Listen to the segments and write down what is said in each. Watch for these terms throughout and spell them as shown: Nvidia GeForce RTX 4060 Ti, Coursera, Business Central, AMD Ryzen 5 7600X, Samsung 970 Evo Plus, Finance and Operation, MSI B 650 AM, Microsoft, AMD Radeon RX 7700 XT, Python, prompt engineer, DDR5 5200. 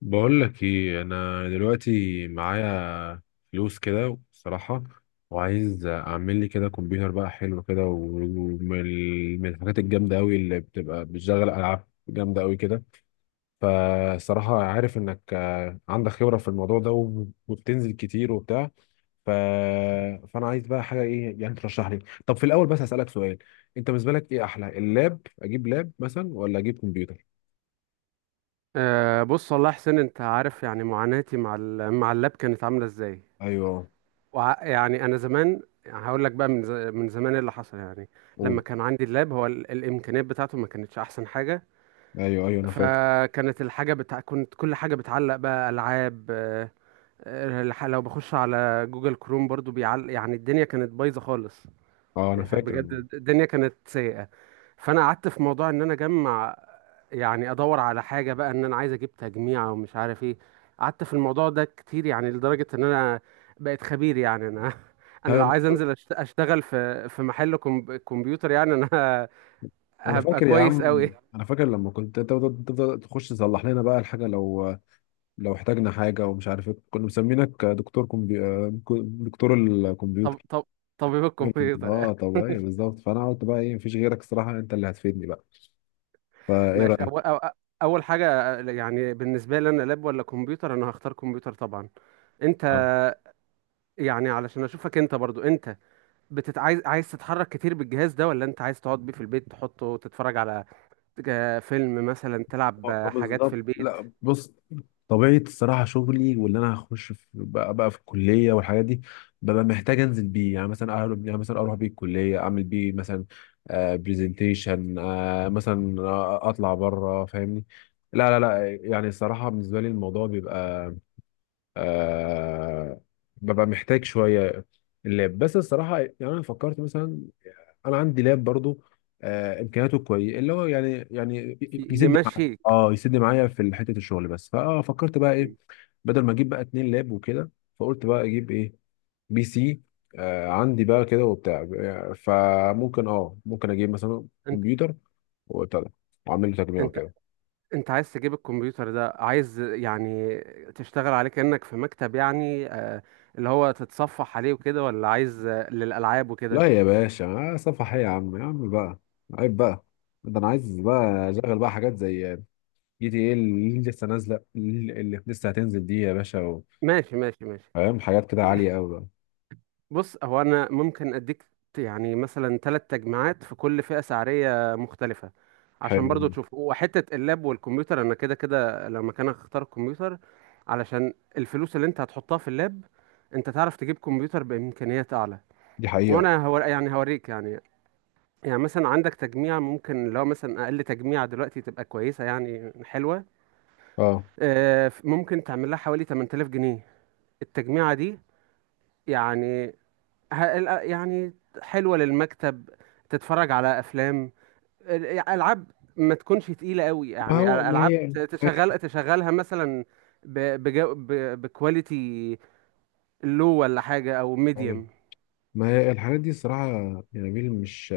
بقول لك ايه؟ انا دلوقتي معايا فلوس كده صراحة، وعايز اعمل لي كده كمبيوتر بقى حلو كده، ومن الحاجات الجامدة قوي اللي بتبقى بتشغل العاب جامدة قوي كده. فصراحة عارف انك عندك خبرة في الموضوع ده، وبتنزل كتير وبتاع. ف... فانا عايز بقى حاجة ايه يعني ترشح لي. طب في الاول بس هسألك سؤال. انت بالنسبة لك ايه احلى؟ اللاب، اجيب لاب مثلا ولا اجيب كمبيوتر؟ أه، بص والله يا حسين، انت عارف يعني معاناتي مع اللاب كانت عامله ازاي. ايوه. يعني انا زمان، يعني هقول لك بقى من زمان إيه اللي حصل يعني. لما قول. كان عندي اللاب، هو الامكانيات بتاعته ما كانتش احسن حاجه. ايوه، ايوه، انا فاكر. فكانت الحاجه بتاع كنت كل حاجه بتعلق بقى. العاب، أه، لو بخش على جوجل كروم برضو بيعلق. يعني الدنيا كانت بايظه خالص، اه انا فاكر بجد الدنيا كانت سيئة. فانا قعدت في موضوع ان انا اجمع، يعني ادور على حاجة بقى، ان انا عايز اجيب تجميع ومش عارف ايه. قعدت في الموضوع ده كتير، يعني لدرجة ان انا بقيت خبير. يعني انا انا هاي- لو عايز انزل اشتغل في محل كمبيوتر، يعني انا انا هبقى فاكر يا كويس عم. قوي. انا فاكر لما كنت تفضل تخش تصلح لنا بقى الحاجه، لو احتاجنا حاجه ومش عارف ايه، كنا مسمينك دكتور كمبي... آه، دكتور طب الكمبيوتر. طب طبيب الكمبيوتر يعني اه، طب، ايوه، بالظبط. فانا قلت بقى ايه؟ مفيش غيرك الصراحه، انت اللي هتفيدني بقى. فايه ماشي، اول رايك؟ أو- اول حاجة يعني بالنسبة لي، انا لاب ولا كمبيوتر؟ انا هختار كمبيوتر طبعا. انت آه. يعني علشان اشوفك، انت برضو انت عايز تتحرك كتير بالجهاز ده، ولا انت عايز تقعد بيه في البيت، تحطه وتتفرج على فيلم مثلا، تلعب والله حاجات في بالظبط. البيت، لا بص، طبيعة الصراحة شغلي واللي أنا هخش في بقى في الكلية والحاجات دي، ببقى محتاج أنزل بيه. يعني مثلا أهرب، يعني مثلا أروح بيه الكلية، أعمل بيه مثلا برزنتيشن، مثلا، أطلع بره. فاهمني؟ لا لا لا، يعني الصراحة بالنسبة لي الموضوع بيبقى آه ببقى محتاج شوية اللاب بس. الصراحة يعني أنا فكرت مثلا، انا عندي لاب برضو امكانياته كويسه، اللي هو يعني ي- يسد معايا. يمشيك اه يسد معايا في حته الشغل بس، فكرت بقى ايه؟ مم. بدل ما اجيب بقى اتنين لاب وكده، فقلت بقى اجيب ايه؟ بي سي. عندي بقى كده وبتاع. فممكن ممكن اجيب مثلا انت كمبيوتر وبتاع ده، واعمل له تجميع انت وكده. انت عايز تجيب الكمبيوتر ده عايز يعني تشتغل عليه كأنك في مكتب، يعني اللي هو تتصفح عليه وكده، ولا عايز، للألعاب وكده؟ لا يا باشا، صفحه ايه يا عم؟ يا عم بقى، عيب بقى. ده انا عايز بقى اشغل بقى حاجات زي جي تي ايه اللي لسه نازله، اللي لسه هتنزل دي يا باشا. ماشي ماشي ماشي. فاهم؟ حاجات كده عالية أوي بقى. بص، هو انا ممكن اديك يعني مثلا ثلاث تجميعات في كل فئة سعرية مختلفة، عشان برضو حلو. تشوف. وحتة اللاب والكمبيوتر، انا كده كده لما كان اختار الكمبيوتر، علشان الفلوس اللي انت هتحطها في اللاب انت تعرف تجيب كمبيوتر بامكانيات اعلى. دي حقيقة. وانا هو يعني هوريك يعني. يعني مثلا عندك تجميع، ممكن لو مثلا اقل تجميع دلوقتي تبقى كويسة، يعني حلوة، اه، ممكن تعمل لها حوالي 8000 جنيه التجميعة دي. يعني يعني حلوة للمكتب، تتفرج على أفلام، ألعاب ما تكونش تقيلة قوي، يعني أل- ما ألعاب هي، ت- ما تشغل تشغلها مثلا بكواليتي لو، ولا حاجة، أو هي ميديوم. ما هي الحاجات دي الصراحة يا نبيل، مش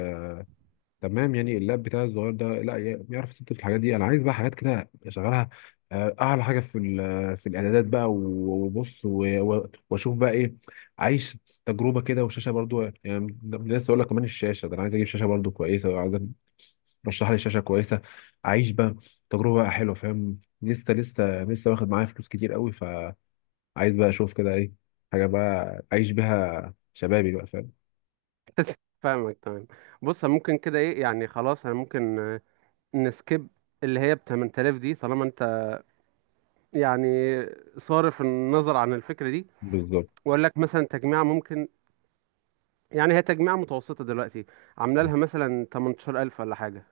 تمام. يعني اللاب بتاعي الصغير ده لا بيعرف يست في الحاجات دي. أنا عايز بقى حاجات كده أشغلها أعلى حاجة في في الإعدادات بقى، وبص وأشوف بقى إيه عايش، تجربة كده. والشاشة برضو يعني ده لسه أقول لك كمان، الشاشة ده أنا عايز أجيب شاشة برضو كويسة، وعايز رشح لي شاشه كويسه، اعيش بقى تجربه بقى حلوه. فاهم؟ لسه لسه لسه واخد معايا فلوس كتير قوي، فعايز بقى اشوف كده ايه حاجه بقى اعيش بيها شبابي بقى. فاهم؟ فاهمك تمام. بص ممكن كده إيه، يعني خلاص، أنا ممكن نسكيب اللي هي ب 8000 دي، طالما أنت يعني صارف النظر عن الفكرة دي، بالظبط. وأقول لك مثلا تجميعة ممكن، يعني هي تجميعة متوسطة دلوقتي، عاملة لها مثلا 18000 ولا حاجة.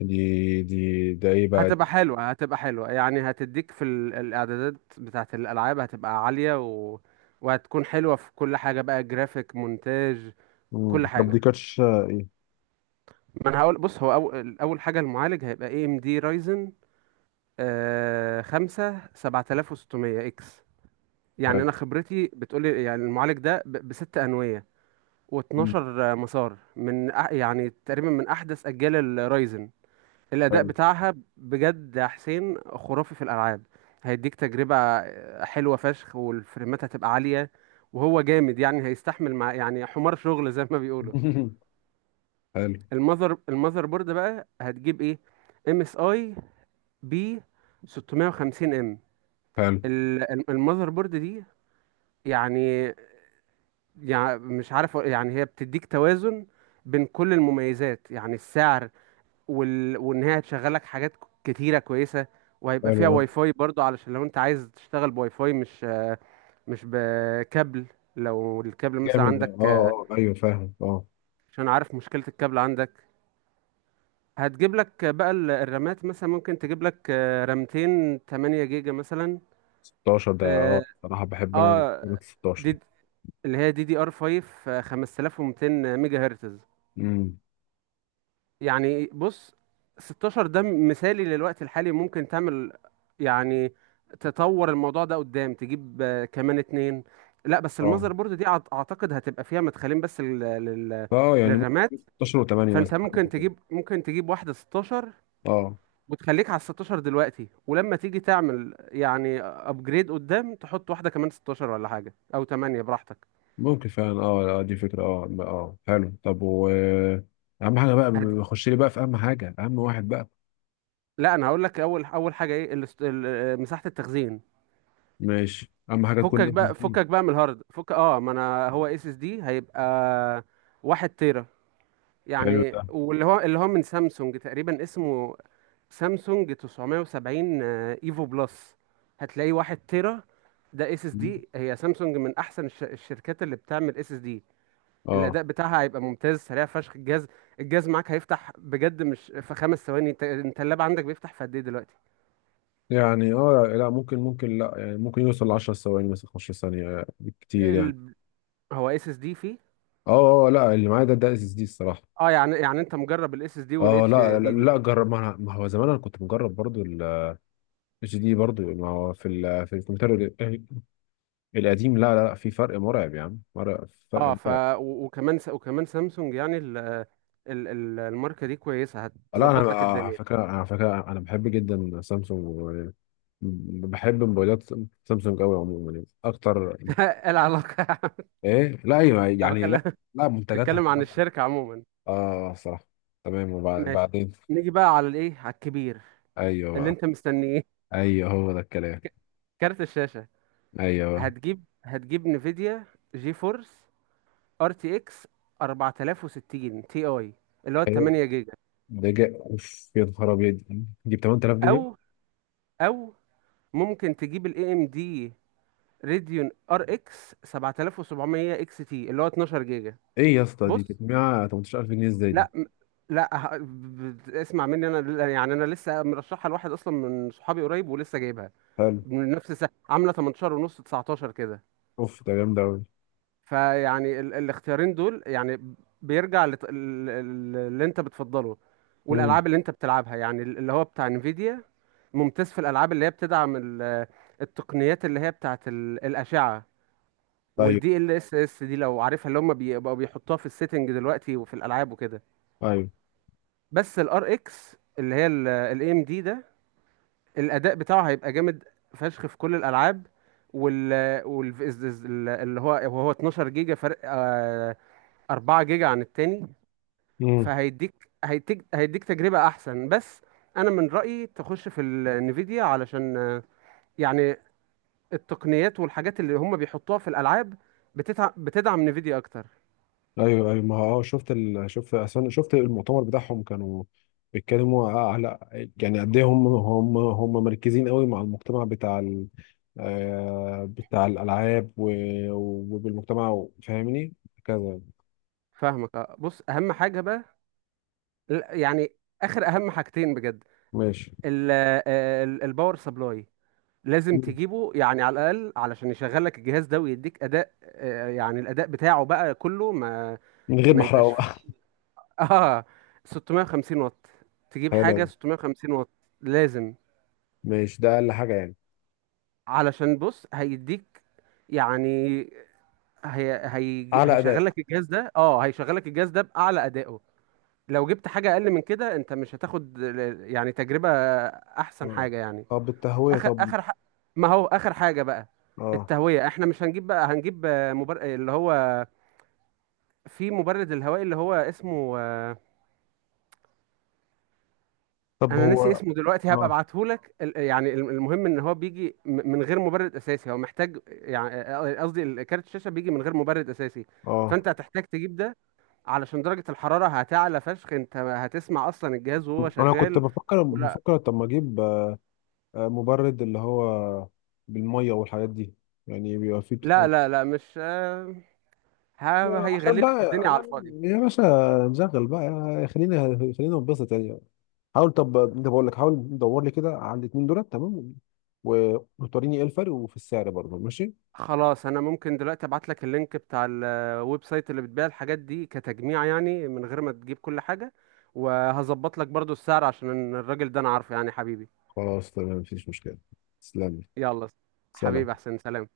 دي دي، ده ايه بقى دي؟ هتبقى حلوة، هتبقى حلوة يعني. هتديك في الإعدادات بتاعة الألعاب هتبقى عالية، و... وهتكون حلوة في كل حاجة بقى، جرافيك، مونتاج، كل مم. طب دي حاجة. كاتش ايه؟ ما أنا هقول، بص هو أول حاجة، المعالج هيبقى اي ام دي رايزن 5 7600X. يعني حلو. أنا خبرتي بتقولي يعني المعالج ده بست أنوية و12 مم. مسار، يعني تقريبا من أحدث أجيال الرايزن. الأداء حلو. بتاعها بجد يا حسين خرافي في الألعاب، هيديك تجربة حلوة فشخ، والفريمات هتبقى عالية. وهو جامد يعني، هيستحمل مع يعني حمار شغل زي ما بيقولوا. حلو المذر بورد بقى هتجيب ايه؟ ام اس اي بي 650 ام. حلو المذر بورد دي يعني يعني مش عارف يعني هي بتديك توازن بين كل المميزات، يعني السعر، وان هي هتشغل لك حاجات كتيره كويسه، وهيبقى فيها حلو. آه. واي فاي برضو، علشان لو انت عايز تشتغل بواي فاي مش بكابل، لو الكابل مثلا جامد ده. عندك، اه اه، ايوه، فاهم، اه. عشان عارف مشكله الكابل عندك. هتجيب لك بقى الرامات، مثلا ممكن تجيب لك رامتين 8 جيجا مثلا. 16 ده، اه، صراحه بحب انا آه، كلمة 16. دي اللي هي دي دي ار 5 5200 ميجا هرتز. امم. يعني بص، 16 ده مثالي للوقت الحالي. ممكن تعمل يعني تطور الموضوع ده قدام، تجيب كمان اتنين. لا بس اه المذر بورد دي اعتقد هتبقى فيها مدخلين بس لل... اه، يعني للرامات، ممكن 16 و8 فانت مثلا، حاجه ممكن زي كده. تجيب ممكن تجيب واحدة 16، اه، وتخليك على 16 دلوقتي، ولما تيجي تعمل يعني ابجريد قدام تحط واحدة كمان 16 ولا حاجة، او 8 براحتك. ممكن فعلا، اه، دي فكرة. اه اه، حلو. طب، و اهم حاجة بقى، هت- بخش لي بقى في اهم حاجة، اهم واحد بقى. لا انا هقول لك، اول حاجة ايه؟ مساحة التخزين. ماشي، اهم حاجة تكون فكك اس اس بقى، دي. فكك بقى من الهارد، فك. اه، ما انا هو اس اس دي هيبقى 1 تيرا، حلو ده. يعني واللي هو من سامسونج تقريبا، اسمه سامسونج 970، ايفو بلس، هتلاقيه 1 تيرا. ده اس اس مم. دي، هي سامسونج من احسن الشركات اللي بتعمل اس اس دي. اه الاداء بتاعها هيبقى ممتاز، سريع فشخ الجهاز، الجهاز معاك هيفتح بجد مش في 5 ثواني. انت اللاب عندك بيفتح في قد ايه دلوقتي؟ يعني، اه لا ممكن لا يعني ممكن يوصل ل 10 ثواني مثلا، 15 ثانية كتير يعني. ال... هو اس اس دي فيه؟ اه اه، لا اللي معايا ده اس اس دي الصراحة. اه يعني انت مجرب الاس اس دي اه والاتش لا لا، دي دي. لا. جرب ما, أنا- ما هو زمان انا كنت مجرب برضو اتش دي برضو. ما هو في في الكمبيوتر ال- القديم، لا لا لا، في فرق مرعب يا عم، مرعب، اه، فرق مرعب. وكمان سامسونج يعني الماركة دي كويسة، لا انا، هتظبط لك على الدنيا. فكره، أنا على فكره انا بحب جدا سامسونج، بحب موبايلات سامسونج قوي عموما يعني اكتر. ايه العلاقة؟ ايه؟ لا، ايوه انا يعني، لا. بتكلم لا، منتجاتها بتكلم عن الصراحه. الشركة عموما. اه صراحه. تمام. ماشي. وبعدين؟ نيجي بقى على الايه، على الكبير ايوه اللي بقى. انت مستنيه. ايوه، هو ده الكلام. كارت الشاشة، ايوه. هتجيب نفيديا جي فورس ار تي اكس 4060 تي اي اللي هو 8 جيجا. ده جاء اوف؟ يا نهار ابيض، دي ب 8000 جنيه؟ او او ممكن تجيب الاي ام دي ريديون ار اكس 7700 اكس تي اللي هو 12 جيجا. ايه يا اسطى، دي بص، تجميع 18000 جنيه ازاي دي؟ لا م- لا ه- ب- اسمع مني. يعني انا لسه مرشحها لواحد اصلا من صحابي قريب، ولسه جايبها حلو. من نفس السنه عامله 18 ونص، 19 كده. اوف، ده جامد قوي. فيعني الاختيارين دول يعني بيرجع اللي انت بتفضله، امم. والالعاب اللي انت بتلعبها. يعني اللي هو بتاع انفيديا ممتاز في الالعاب اللي هي بتدعم التقنيات اللي هي بتاعت الاشعه ايوه والدي ال اس اس دي، لو عارفها، اللي هم بيبقوا بيحطوها في السيتنج دلوقتي وفي الالعاب وكده. ايوه. بس الار اكس اللي هي الاي ام دي ده، الاداء بتاعه هيبقى جامد فشخ في كل الالعاب، وال وال اللي هو وهو 12 جيجا، فرق 4 جيجا عن التاني. امم. فهيديك هيديك هيديك تجربة احسن. بس انا من رأيي تخش في النفيديا، علشان يعني التقنيات والحاجات اللي هم بيحطوها في الالعاب بتدعم نفيديا اكتر. ايوه ايوه، ما هو اه، شفت أصلاً المؤتمر بتاعهم، كانوا بيتكلموا على، يعني، قد ايه هم مركزين قوي مع المجتمع بتاع ال... آه، بتاع الالعاب وبالمجتمع. فاهمني؟ كذا. فاهمك. بص اهم حاجة بقى، لا، يعني اخر اهم حاجتين بجد. ماشي. ال- الباور سبلاي لازم مم. تجيبه، يعني على الاقل علشان يشغل لك الجهاز ده ويديك اداء، يعني الاداء بتاعه بقى كله، ما من غير ما ما احرقه يبقاش فيه بقى. اه. 650 واط، تجيب حلو حاجه أوي. 650 واط لازم. ماشي، ده اقل حاجه يعني. علشان بص، هيديك يعني، هي هي اعلى هيشغل اداء. لك الجهاز ده اه هيشغل لك الجهاز ده باعلى ادائه. لو جبت حاجه اقل من كده، انت مش هتاخد يعني تجربه احسن اه، حاجه يعني. طب التهويه؟ اخر طب، اخر ح... ما هو اخر حاجه بقى، اه، التهويه. احنا مش هنجيب بقى، هنجيب اللي هو، في مبرد الهوائي اللي هو اسمه، طب انا ناسي هو، اسمه دلوقتي، هبقى اه ابعته لك. يعني المهم ان هو بيجي من غير مبرد اساسي، هو محتاج يعني قصدي كارت الشاشه بيجي من غير مبرد اساسي. اه، فانت هتحتاج تجيب ده، علشان درجه الحراره هتعلى فشخ، انت هتسمع اصلا الجهاز وهو انا كنت شغال. بفكر ولا بفكر طب ما اجيب مبرد، اللي هو بالمية والحاجات دي، يعني بيبقى فيه لا بتاع. لا لا، مش ه- عشان هيغلي لك بقى الدنيا على الفاضي. يا باشا نشغل بقى، خلينا ننبسط يعني. حاول طب، ده بقول لك حاول دور لي كده على الاثنين دولت، تمام؟ وتوريني ايه الفرق وفي السعر برضه، ماشي. خلاص، انا ممكن دلوقتي ابعت لك اللينك بتاع الويب سايت اللي بتبيع الحاجات دي كتجميع، يعني من غير ما تجيب كل حاجة، وهظبط لك برضو السعر عشان الراجل ده انا عارفه، يعني حبيبي. خلاص، تمام، مفيش مشكلة. تسلم لي. يلا سلام. حبيبي احسن. سلام.